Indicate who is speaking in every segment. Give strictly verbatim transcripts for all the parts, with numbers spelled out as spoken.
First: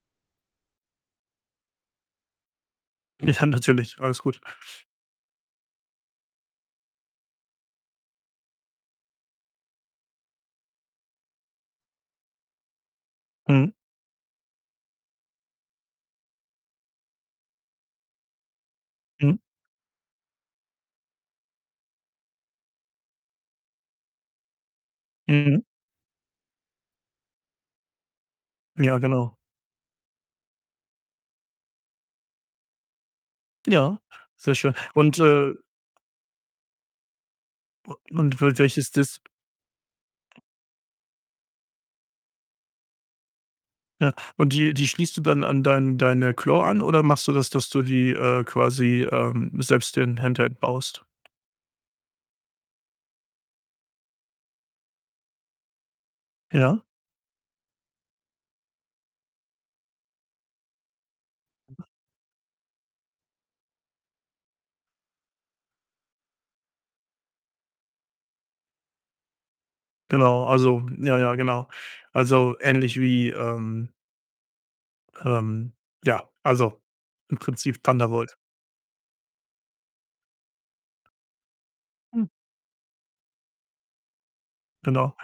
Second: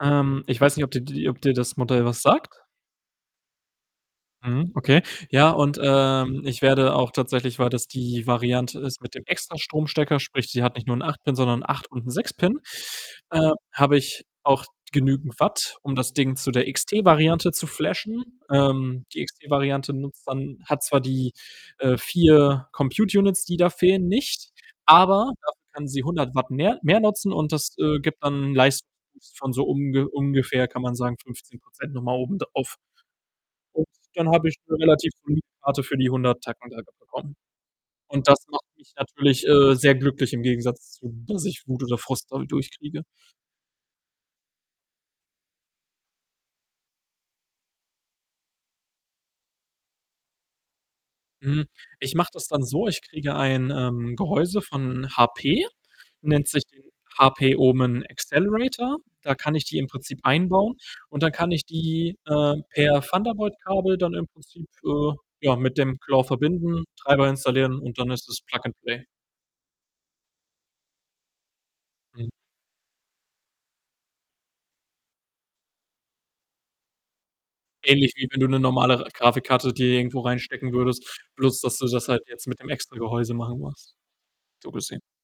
Speaker 1: Ähm, ich weiß nicht, ob dir die ob dir das Modell was sagt?
Speaker 2: Ja, natürlich. Alles gut.
Speaker 1: Mhm, okay. Ja und, ähm, ich werde auch tatsächlich, weil das die Variante ist mit dem extra Stromstecker, sprich, sie hat nicht nur 'n acht Pin, sondern 'n acht und 'n sechs Pin äh,
Speaker 2: Mhm.
Speaker 1: habe ich auch genügend Watt, um das Ding zu der XT-Variante zu flashen. Ähm, die
Speaker 2: Mhm.
Speaker 1: XT-Variante nutzt dann hat zwar die, äh, vier Compute-Units, die da fehlen, nicht, aber dafür
Speaker 2: Mhm.
Speaker 1: kann sie hundert Watt mehr mehr nutzen, und das, äh, gibt dann 'n Leistungsboost
Speaker 2: Ja, genau.
Speaker 1: von so unge ungefähr kann man sagen fünfzehn Prozent noch mal oben drauf. Und
Speaker 2: Ja,
Speaker 1: dann habe
Speaker 2: sehr
Speaker 1: ich
Speaker 2: schön.
Speaker 1: 'ne relativ
Speaker 2: Und,
Speaker 1: [unintelligible]
Speaker 2: äh
Speaker 1: Rate für die hundert Tacken da bekommen.
Speaker 2: U
Speaker 1: Und
Speaker 2: und
Speaker 1: das
Speaker 2: w
Speaker 1: macht
Speaker 2: welches
Speaker 1: mich
Speaker 2: Dis
Speaker 1: natürlich, äh, sehr glücklich im Gegensatz zu, dass ich Wut oder Frust dadurch kriege.
Speaker 2: Ja, und die die schließt du dann an dein deine Claw an, oder machst du das, dass du die, äh, quasi ähm, selbst den Handheld baust?
Speaker 1: Mhm. Ich mache das dann so, ich kriege ein, ähm, Gehäuse von HP, nennt sich den
Speaker 2: Ja.
Speaker 1: HP-Omen Accelerator. Da kann ich die im Prinzip einbauen, und dann kann ich
Speaker 2: Aha.
Speaker 1: die, äh, per Thunderbolt-Kabel dann im Prinzip, äh, ja, mit dem Claw verbinden, Treiber installieren und dann ist es Plug and Play.
Speaker 2: Genau, also ja, ja genau.
Speaker 1: Mhm.
Speaker 2: Also, ähnlich wie, ähm ähm, ja, also, im Prinzip
Speaker 1: Ähnlich wie
Speaker 2: Thunderbolt.
Speaker 1: wenn du 'ne normale Grafikkarte dir irgendwo reinstecken würdest, bloß dass du das halt
Speaker 2: Hm.
Speaker 1: jetzt mit dem extra Gehäuse machen musst. So gesehen.
Speaker 2: Genau.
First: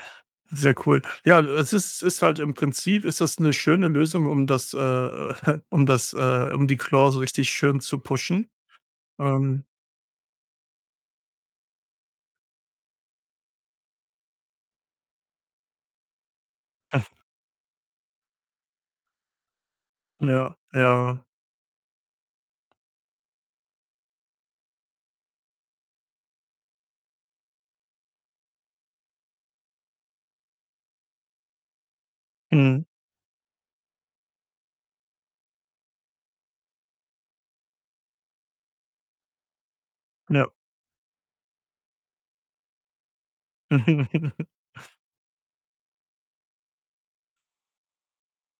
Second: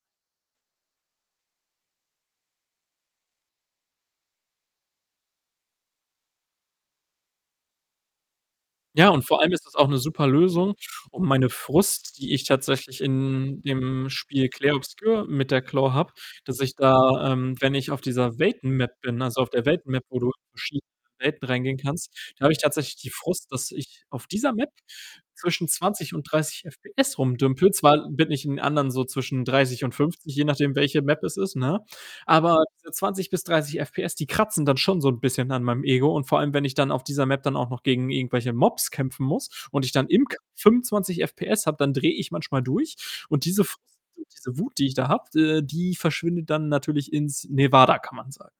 Speaker 2: Sehr cool. Ja, es ist ist halt im Prinzip ist das 'ne schöne Lösung, um das, äh um das, äh um die Claw so richtig schön zu pushen.
Speaker 1: Ja, und vor allem ist
Speaker 2: Ähm
Speaker 1: das auch 'ne super Lösung, um meine Frust, die ich tatsächlich in dem Spiel Clair Obscur mit der Claw habe, dass ich da, ähm, wenn ich auf dieser Welten-Map bin, also auf der Welt-Map, wo du in
Speaker 2: Ja,
Speaker 1: verschiedene
Speaker 2: ja.
Speaker 1: Welten reingehen kannst da habe ich tatsächlich die Frust, dass ich auf dieser Map zwischen zwanzig und dreißig FPS rum dümpele. Zwar bin ich in anderen so zwischen dreißig und fünfzig, je nachdem, welche Map es ist, ne? Aber
Speaker 2: Mhm.
Speaker 1: für zwanzig bis dreißig FPS, die kratzen dann schon so 'n bisschen an meinem Ego und vor allem, wenn ich dann auf dieser Map dann auch noch gegen irgendwelche Mobs kämpfen muss, und ich dann im [unintelligible]
Speaker 2: Ja.
Speaker 1: fünfundzwanzig FPS habe, dann drehe ich manchmal durch, und diese Frust und diese Wut, die ich da habe, äh, die verschwindet dann natürlich ins Nevada, kann man sagen.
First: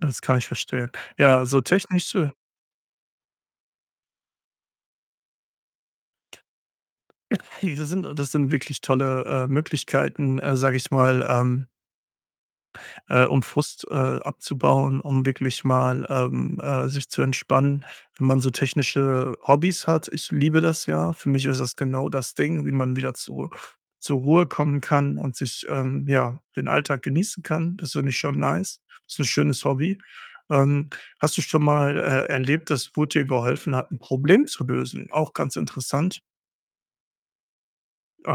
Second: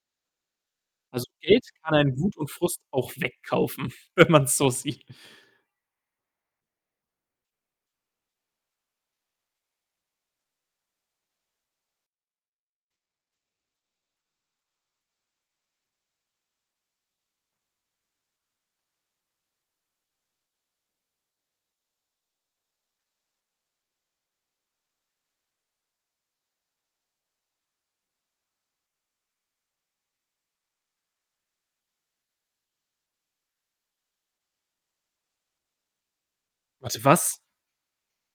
Speaker 2: Das kann ich verstehen.
Speaker 1: Also,
Speaker 2: Ja, so
Speaker 1: Geld kann einen
Speaker 2: technische
Speaker 1: Wut und Frust auch wegkaufen, wenn man's so sieht.
Speaker 2: Diese sind das sind wirklich tolle, äh, Möglichkeiten, äh, sage ich mal, ähm äh, um Frust, äh, abzubauen, um wirklich mal, ähm, äh, sich zu entspannen, wenn man so technische Hobbys hat. Ich liebe das ja. Für mich ist das genau das Ding, wie man wieder zur zur Ruhe kommen kann und sich, ähm, ja, den Alltag genießen kann. Das finde ich schon nice. Ist 'n schönes Hobby. Ähm, hast du schon mal, äh, erlebt, dass Wut dir geholfen hat, 'n Problem zu lösen? Auch ganz interessant.
Speaker 1: Warte, was?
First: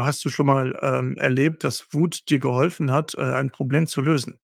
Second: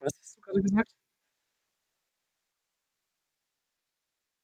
Speaker 1: Was
Speaker 2: du
Speaker 1: hast du
Speaker 2: schon
Speaker 1: grade
Speaker 2: mal,
Speaker 1: gesagt?
Speaker 2: ähm, erlebt, dass Wut dir geholfen hat, äh, ein Problem zu lösen?